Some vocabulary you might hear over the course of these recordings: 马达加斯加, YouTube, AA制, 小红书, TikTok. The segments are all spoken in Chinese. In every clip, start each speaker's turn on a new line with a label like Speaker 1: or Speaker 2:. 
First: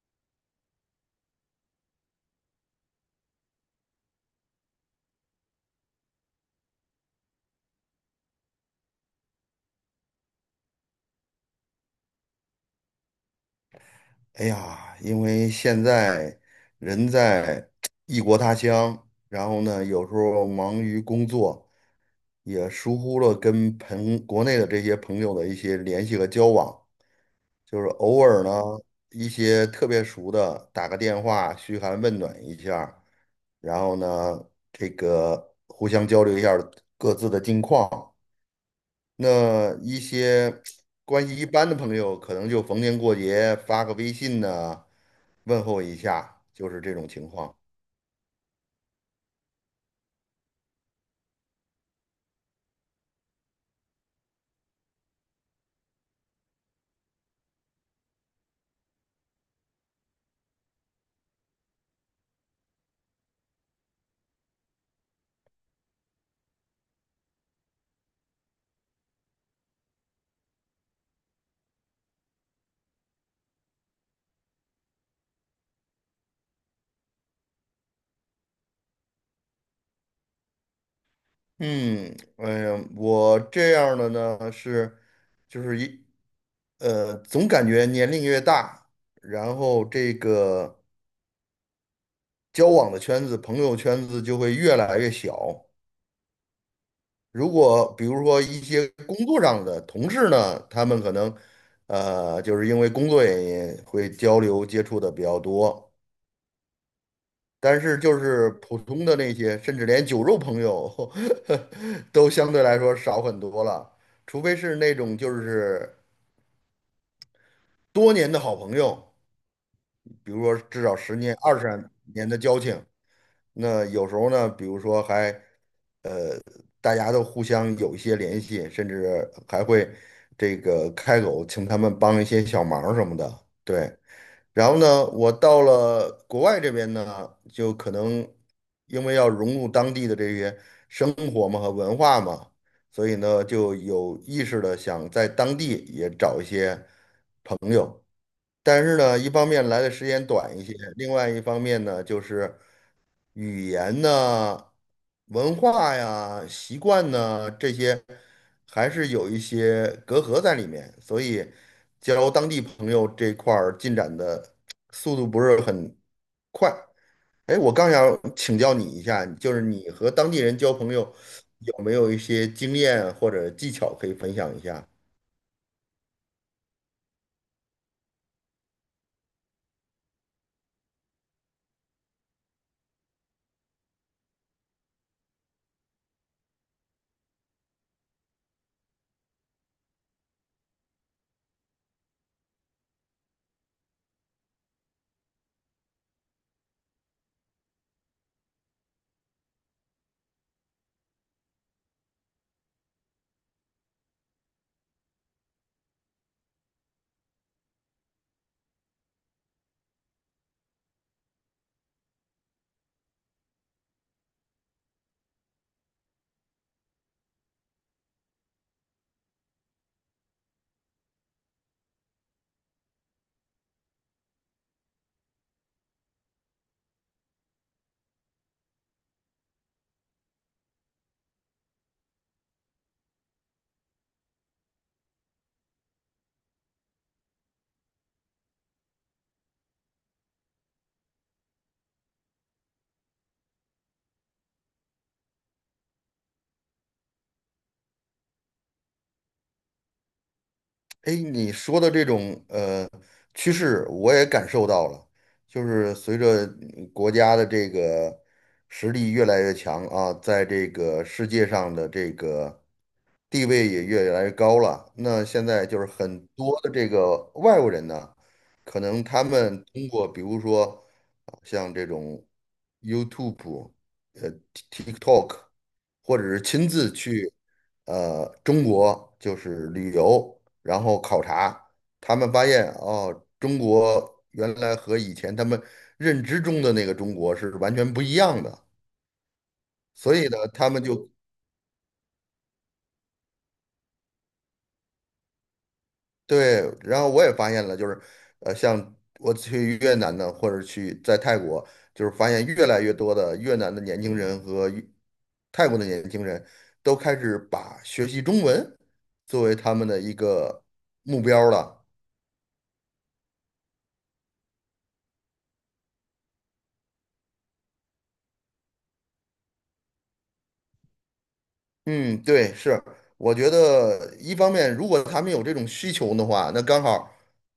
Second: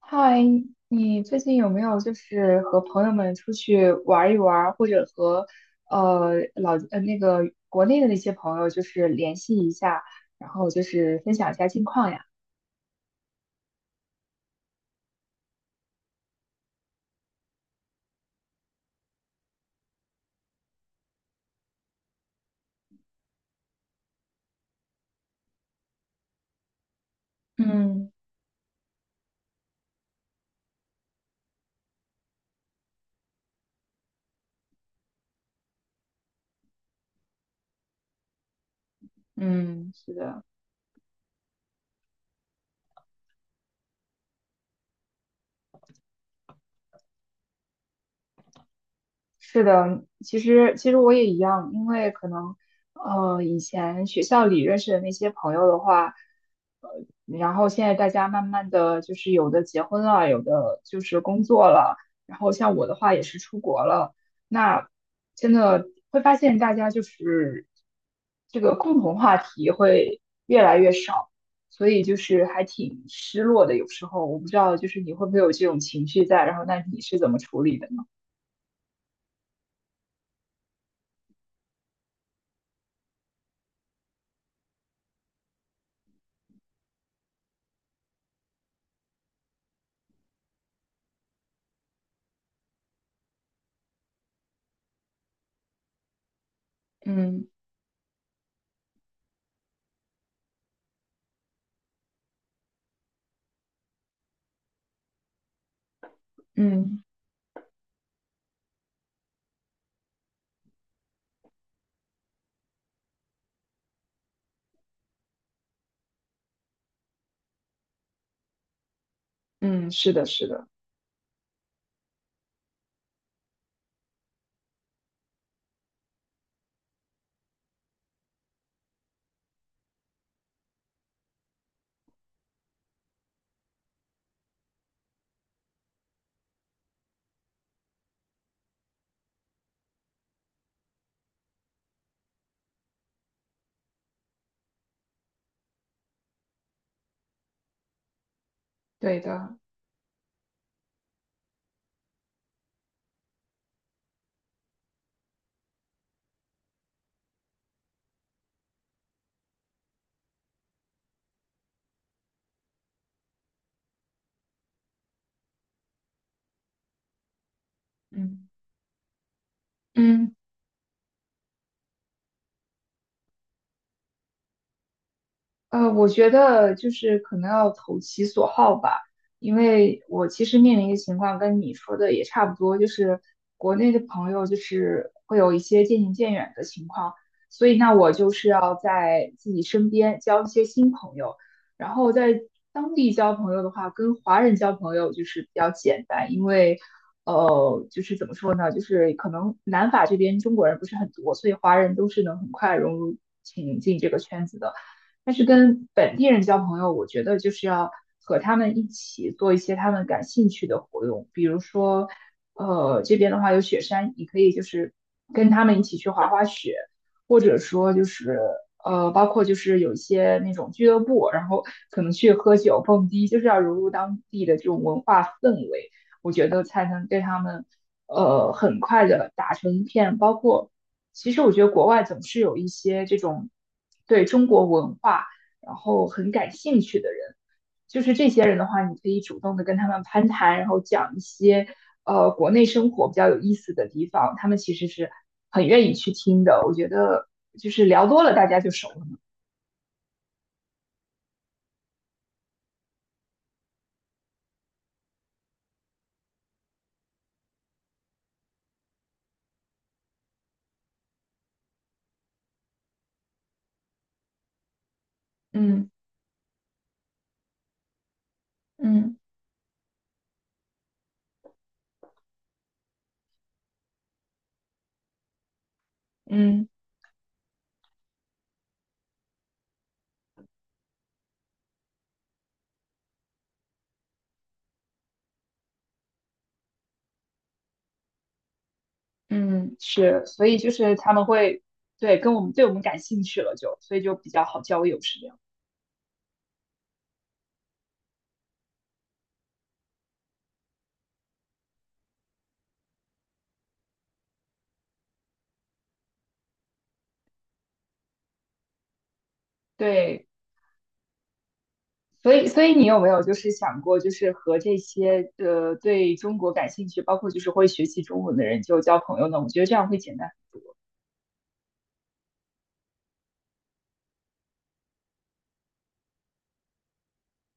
Speaker 1: 嗨，你最近有没有就是和朋友们出去玩一玩，或者和呃老呃那个国内的那些朋友就是联系一下，然后就是分享一下近况呀？
Speaker 2: 哎呀，因为现在人在异国他乡，然后呢，有时候忙于工作，也疏忽了跟国内的这些朋友的一些联系和交往，就是
Speaker 1: 嗯
Speaker 2: 偶尔呢，一些特别熟的打个电话嘘寒问暖一下儿然后呢，这个互相交流一下儿各自的近况。那
Speaker 1: 嗯，
Speaker 2: 一
Speaker 1: 是的。
Speaker 2: 些关系一般的朋友，可能就逢年过节发个微信呢。问候一下，就是这种情况。
Speaker 1: 是的，其实我也一样，因为可能以前学校里认识的那些朋友的话，呃，然后现在大家慢慢的就是有的结婚了，有的就是工作了，然后像我的话也是出国了，那真的会发现大家就是这个共同话题会越来越少，所以就是还挺失落的。有时候我不知道就是你会不会有这种情绪在，然后那你是怎么处理的呢？
Speaker 2: 嗯，哎呀，我这样的呢是，就是一呃，总感觉年龄越大，然后这个交往的圈子、朋友圈子就会越来越小。
Speaker 1: 嗯
Speaker 2: 如果比如说一些工作上的同事呢，他们可能就是因为工作原因会交流接触的比较多。
Speaker 1: 嗯。
Speaker 2: 但是就是普通的那些，甚至连酒肉朋友 都相对来说少很多了，除非是那种就是多年的好朋友，
Speaker 1: 嗯，是的，
Speaker 2: 比如
Speaker 1: 是
Speaker 2: 说
Speaker 1: 的，
Speaker 2: 至少十年、二十年的交情。那有时候呢，比如说还呃，大家都互相有一些联系，甚至还会这个开口请他们帮一些小忙什么的。对，然后呢，我到了国外这边呢，就可能因为要融入当地的这些生活嘛和文化嘛，所以呢就有意识的想在当地也找一些。但是呢，
Speaker 1: 对
Speaker 2: 一方
Speaker 1: 的，
Speaker 2: 面来的时间短一些，另外一方面呢，就是语言呢、文化呀、习惯呢这些，还是有一些隔阂在里面，所以交当地朋友这块儿进展的速度不是很快。哎，我刚想
Speaker 1: 嗯
Speaker 2: 请教你一下，就是你和当
Speaker 1: 嗯，
Speaker 2: 地人交朋友有没有一些经验或者技巧可以分享一下？
Speaker 1: 我觉得就是可能要投其所好吧，因为我其实面临的情况跟你说的也差不多，就是国内的朋友就是会有一些渐行渐远的情况，所以那我就是要在自己身边交一些新朋友，然后在当地交朋友的话，跟华人交朋友就是比较简单，因为就是怎么说呢，就是可能南法这边中国人不是很多，所以华人都是能很快融入进这个圈子的。但是跟本地人交朋友，我觉得就是要和他们一起做一些他们感兴趣的活动，比如说，这边的话有雪山，你可以就是跟他们一起去滑滑雪，或者说就是包括就是有一些那种俱乐部，然后可能去喝酒蹦迪，就是要融入当地的这种文化氛围，我觉得才能对他们很快的打成一片，包括。其实我觉得国外总是有一些这种对中国文化然后很感兴趣的人，就是这些人的话，你可以主动的跟他们攀谈，然后讲一些国内生活比较有意思的地方，他们其实是很愿意去听的。我觉得就是聊多了，大家就熟了嘛。
Speaker 2: 哎，你说的这种趋势，我也感受到了，就是随着嗯国家的这个实力越来越强啊，在这个世界上的这个。地位也越来越高了。那现在就是
Speaker 1: 嗯
Speaker 2: 很多的这个外国人呢，可能
Speaker 1: 嗯
Speaker 2: 他们通过比如说啊像这种 YouTube、TikTok，或者是亲
Speaker 1: 嗯
Speaker 2: 自去中国就是旅游，然后考察，他们发现哦，中国原来和以前他们认知中的那个中国是完全不一样的。
Speaker 1: 嗯，
Speaker 2: 所
Speaker 1: 是，
Speaker 2: 以呢，
Speaker 1: 所以
Speaker 2: 他
Speaker 1: 就
Speaker 2: 们
Speaker 1: 是
Speaker 2: 就
Speaker 1: 他们会对跟我们对我们感兴趣了就，所以就比较好交友，是这样。
Speaker 2: 对，然后我也发现了，就是，像我去越南呢，或者去在泰国，就是发现越来越多的越南的年轻人和越泰国的年轻人都开始把学习中文作为他们的一
Speaker 1: 对。
Speaker 2: 个目标了。
Speaker 1: 所以，所以你有没有就是想过，就是和这些对中国感兴趣，包括就是会学习中文的人就交朋友呢？我觉得这样会简单。
Speaker 2: 嗯，对，是，我觉得一方面，如果他们有这种需求的话，那刚好，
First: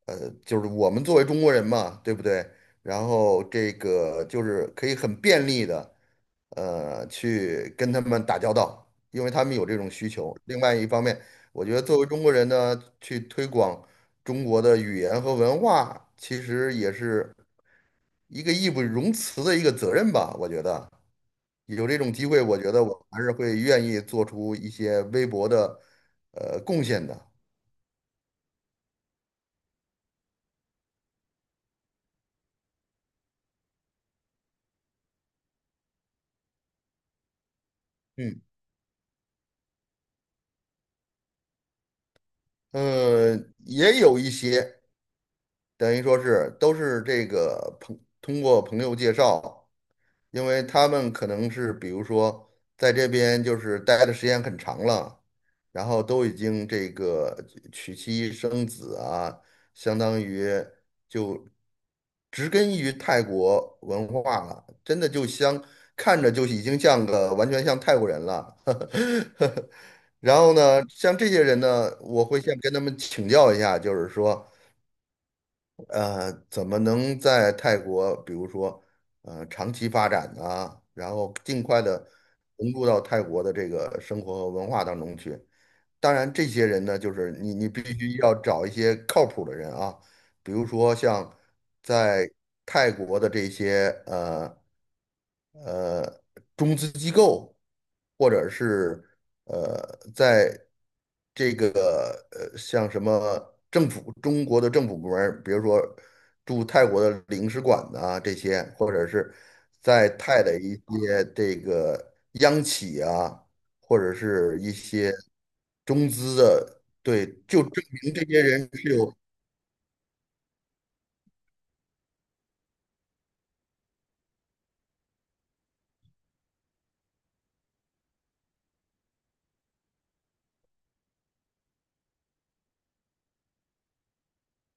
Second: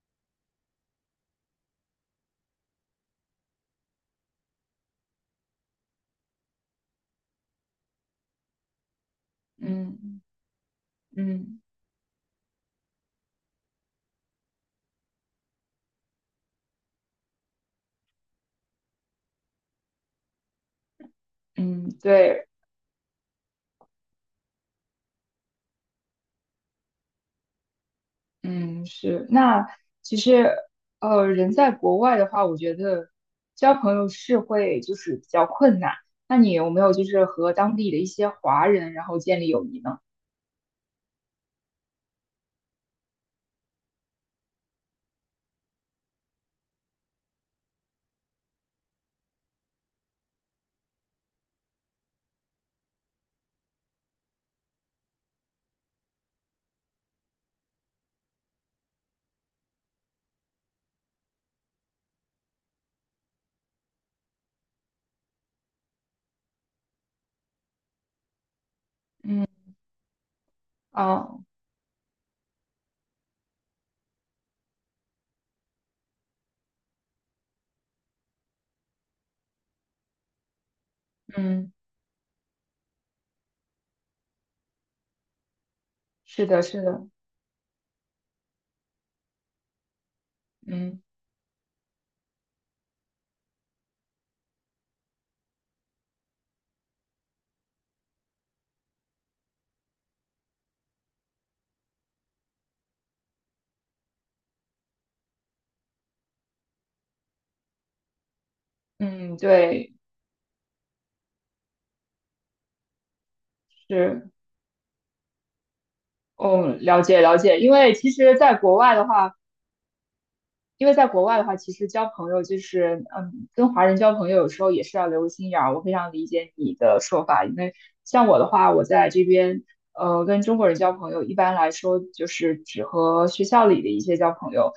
Speaker 2: 就是我们作为中国人嘛，对不对？然后这个就是可以很便利的，去跟他们打交道，因为他们有这种需
Speaker 1: 嗯
Speaker 2: 求。另外一方面，
Speaker 1: 嗯
Speaker 2: 我觉得作为中国人呢，去推广中国的语言和文化，其实也是一个义不容辞的一个责任吧，我觉得。有
Speaker 1: 嗯，
Speaker 2: 这种机会，
Speaker 1: 对，
Speaker 2: 我觉得我还是会愿意做出一些微薄的贡献的。
Speaker 1: 嗯是。那其实人在国外的话，我觉得交朋友是会就是比较困难。那你有没有就是和当地的一些
Speaker 2: 嗯，
Speaker 1: 华人然后建立友谊呢？
Speaker 2: 呃，也有一些等于说是都是这个通过朋友介绍。因为他们可能是比如说在这边就是待的时间很长了，然后都已经这个娶妻生子啊，相当于就植根于泰国文化了，真的就像看着就已经像个完全像泰国人了。
Speaker 1: 嗯
Speaker 2: 然后呢，像这些
Speaker 1: 哦，
Speaker 2: 人呢，我会先跟他们请教一下，就是说。怎么能在泰国，比如说，长期发展呢？然后尽
Speaker 1: 嗯，
Speaker 2: 快的融入到泰国的这个生活和文化当中去。当然，
Speaker 1: 是
Speaker 2: 这
Speaker 1: 的，
Speaker 2: 些
Speaker 1: 是
Speaker 2: 人呢，
Speaker 1: 的，
Speaker 2: 就是你必须要找一些靠谱的人啊，比如说
Speaker 1: 嗯
Speaker 2: 像在泰国的这些呃中资机构，或者是在这个像什么政府中国的政府部门儿比如说驻泰国的领事馆呐、这些，或者是
Speaker 1: 嗯，对，
Speaker 2: 在泰的一些这个央企啊，或者
Speaker 1: 是。
Speaker 2: 是一些中资
Speaker 1: 嗯，
Speaker 2: 的，
Speaker 1: 了解
Speaker 2: 对，
Speaker 1: 了解，
Speaker 2: 就
Speaker 1: 因
Speaker 2: 证
Speaker 1: 为其
Speaker 2: 明这
Speaker 1: 实
Speaker 2: 些
Speaker 1: 在
Speaker 2: 人
Speaker 1: 国
Speaker 2: 是
Speaker 1: 外的
Speaker 2: 有。
Speaker 1: 话，因为在国外的话，其实交朋友就是，嗯，跟华人交朋友有时候也是要留个心眼儿。我非常理解你的说法，因为像我的话，我在这边，跟中国人交朋友，一般来说就是只和学校里的一些交朋友。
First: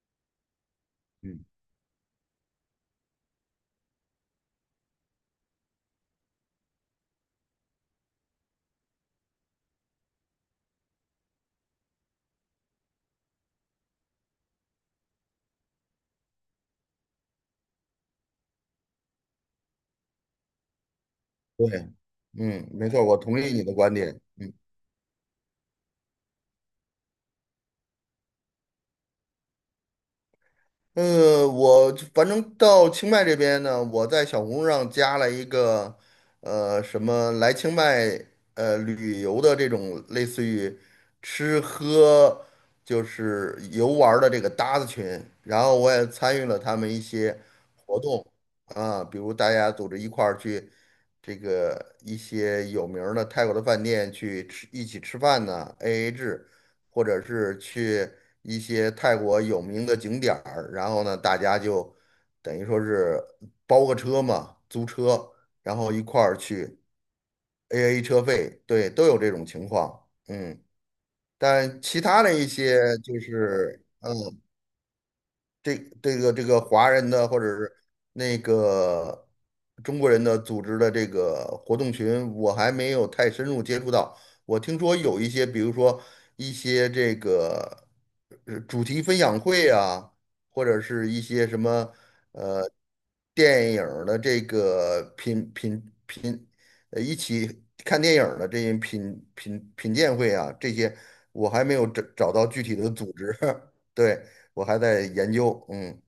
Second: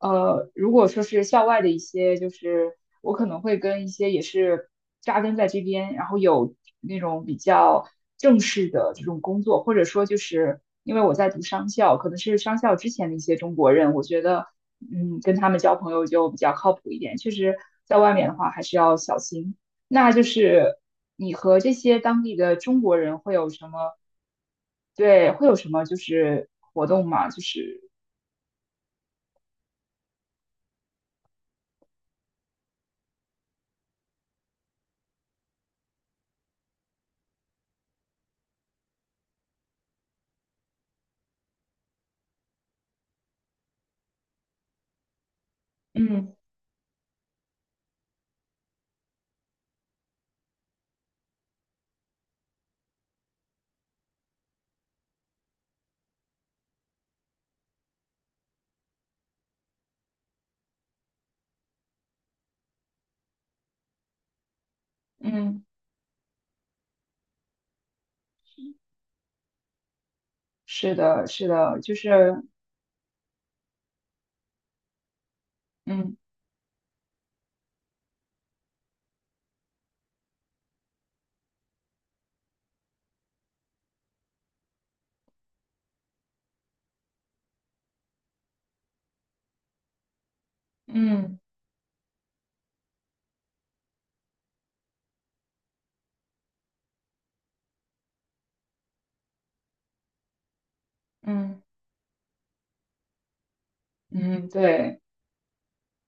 Speaker 1: 呃，如果说是校
Speaker 2: 嗯。
Speaker 1: 外的一些，就是我可能会跟一些也是扎根在这边，然后有那种比较正式的这种工作，或者说就是因为我在读商校，可能是商校之前的一些中国人，我觉得嗯，跟他们交朋友就比较靠谱一点。确实，在外面的话还是要小心。那就是你和
Speaker 2: 对，
Speaker 1: 这些当地的
Speaker 2: 嗯，
Speaker 1: 中
Speaker 2: 没
Speaker 1: 国
Speaker 2: 错，我
Speaker 1: 人会
Speaker 2: 同
Speaker 1: 有
Speaker 2: 意你
Speaker 1: 什
Speaker 2: 的
Speaker 1: 么？
Speaker 2: 观点。
Speaker 1: 对，会有什么就是活动吗？就是
Speaker 2: 我反正到清迈这边呢，我在小红书上加了一个，什么来清迈旅游的这种类似于吃喝就是游玩儿的这个搭子群，然后我也
Speaker 1: 嗯
Speaker 2: 参与了他们一些活动啊，比如大家组织一块儿去这个一些有名儿的泰国的饭店去吃，一起吃饭呢，AA 制。或者是去一些泰国有名的景点儿，然后呢，大家就等于说是包个车嘛，租车，
Speaker 1: 嗯
Speaker 2: 然后一块儿去 AA 车费，对，都有这种情况，嗯，
Speaker 1: 是的，是的，
Speaker 2: 但
Speaker 1: 就
Speaker 2: 其他的
Speaker 1: 是
Speaker 2: 一些就是。呃这
Speaker 1: 嗯
Speaker 2: 这个华人的或者是那个中国人的组织的这个活动群，我还没有太深入接触到。我听说有一些，比如说一些这个主题分享会啊，或者是一
Speaker 1: 嗯
Speaker 2: 些什么呃电影儿的这个品品品，呃一起看电影儿的这些品鉴会啊，这些我
Speaker 1: 嗯
Speaker 2: 还没有找到具体的组织。对，
Speaker 1: 嗯嗯，
Speaker 2: 我还
Speaker 1: 对。
Speaker 2: 在研究，嗯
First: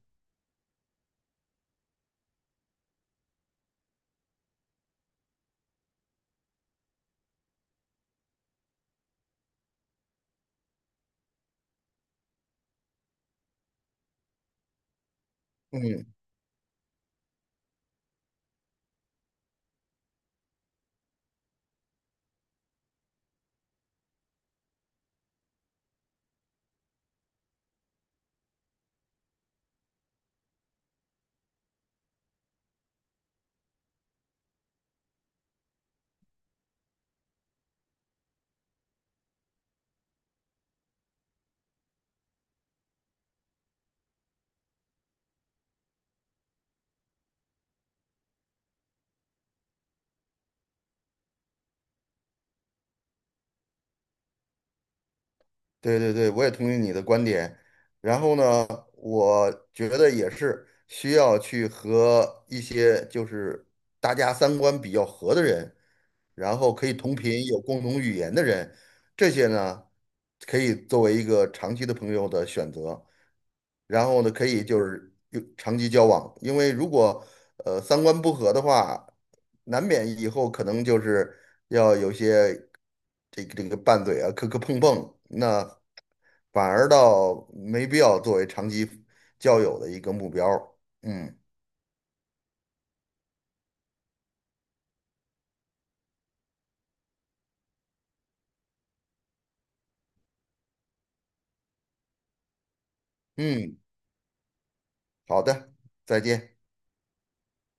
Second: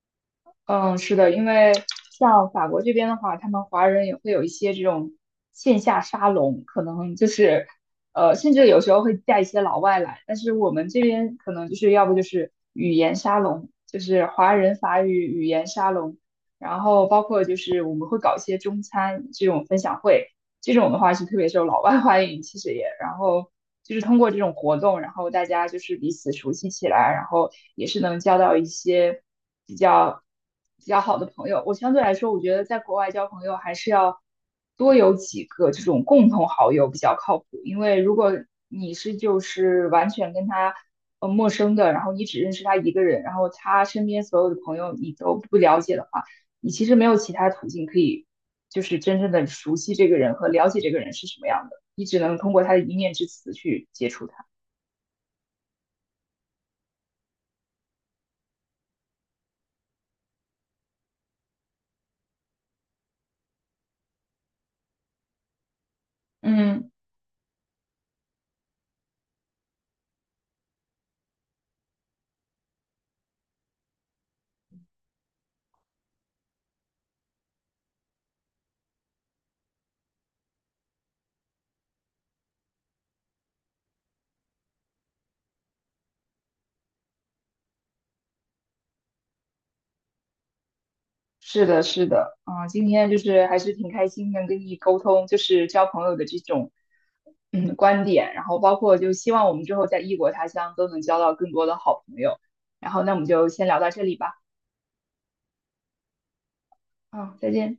Speaker 1: 嗯，是的，因为像法国这边的话，他们华人也会有一些这种线下沙龙，可能就是，甚至有时候会带一些老外来。但是我们这边可能就是要不就是语言沙龙，就是华人法语语言沙
Speaker 2: 嗯，
Speaker 1: 龙，然后包括就是我们会搞一些中餐这种分享会，这种的话是特别受老外 欢迎，其实也，然后就是通过这种活动，然后大家就是彼此熟悉起来，然后也是能交到一些。比较比较好的朋友。我相对来说，我觉得在国外交朋友还是要多有几个这种共同好友比较靠谱，因为如果你是就是完全跟他陌生的，然后你只认识他一个人，然后他身边所有的朋友你都不了解的话，你其实没有其他途径可以就是真正的熟悉这个人和了解这个人是什么样的，你只能通过他的一面之词去接触他。
Speaker 2: 对，我也同意你的观点。然后呢，我觉得也是需要去和一些就是大家三观比较合的人，然后可
Speaker 1: 嗯。
Speaker 2: 以同频、有共同语言的人，这些呢可以作为一个长期的朋友的选择。然后呢，可以就是有长期交往，因为如果三观不合的话，难免以后可能就是要有些。这个拌嘴啊，磕磕碰碰，那反而倒没必要作为长期交友的一个目标儿嗯
Speaker 1: 是的，是的，嗯，今天就是还是挺开心能跟你沟通，就是交朋友的这种嗯观点，然后包括就希望我们之后在异国他乡都能交到更多的好朋友，然后那我们就先
Speaker 2: 嗯，
Speaker 1: 聊到这里吧，
Speaker 2: 好的，再见。
Speaker 1: 嗯，再见。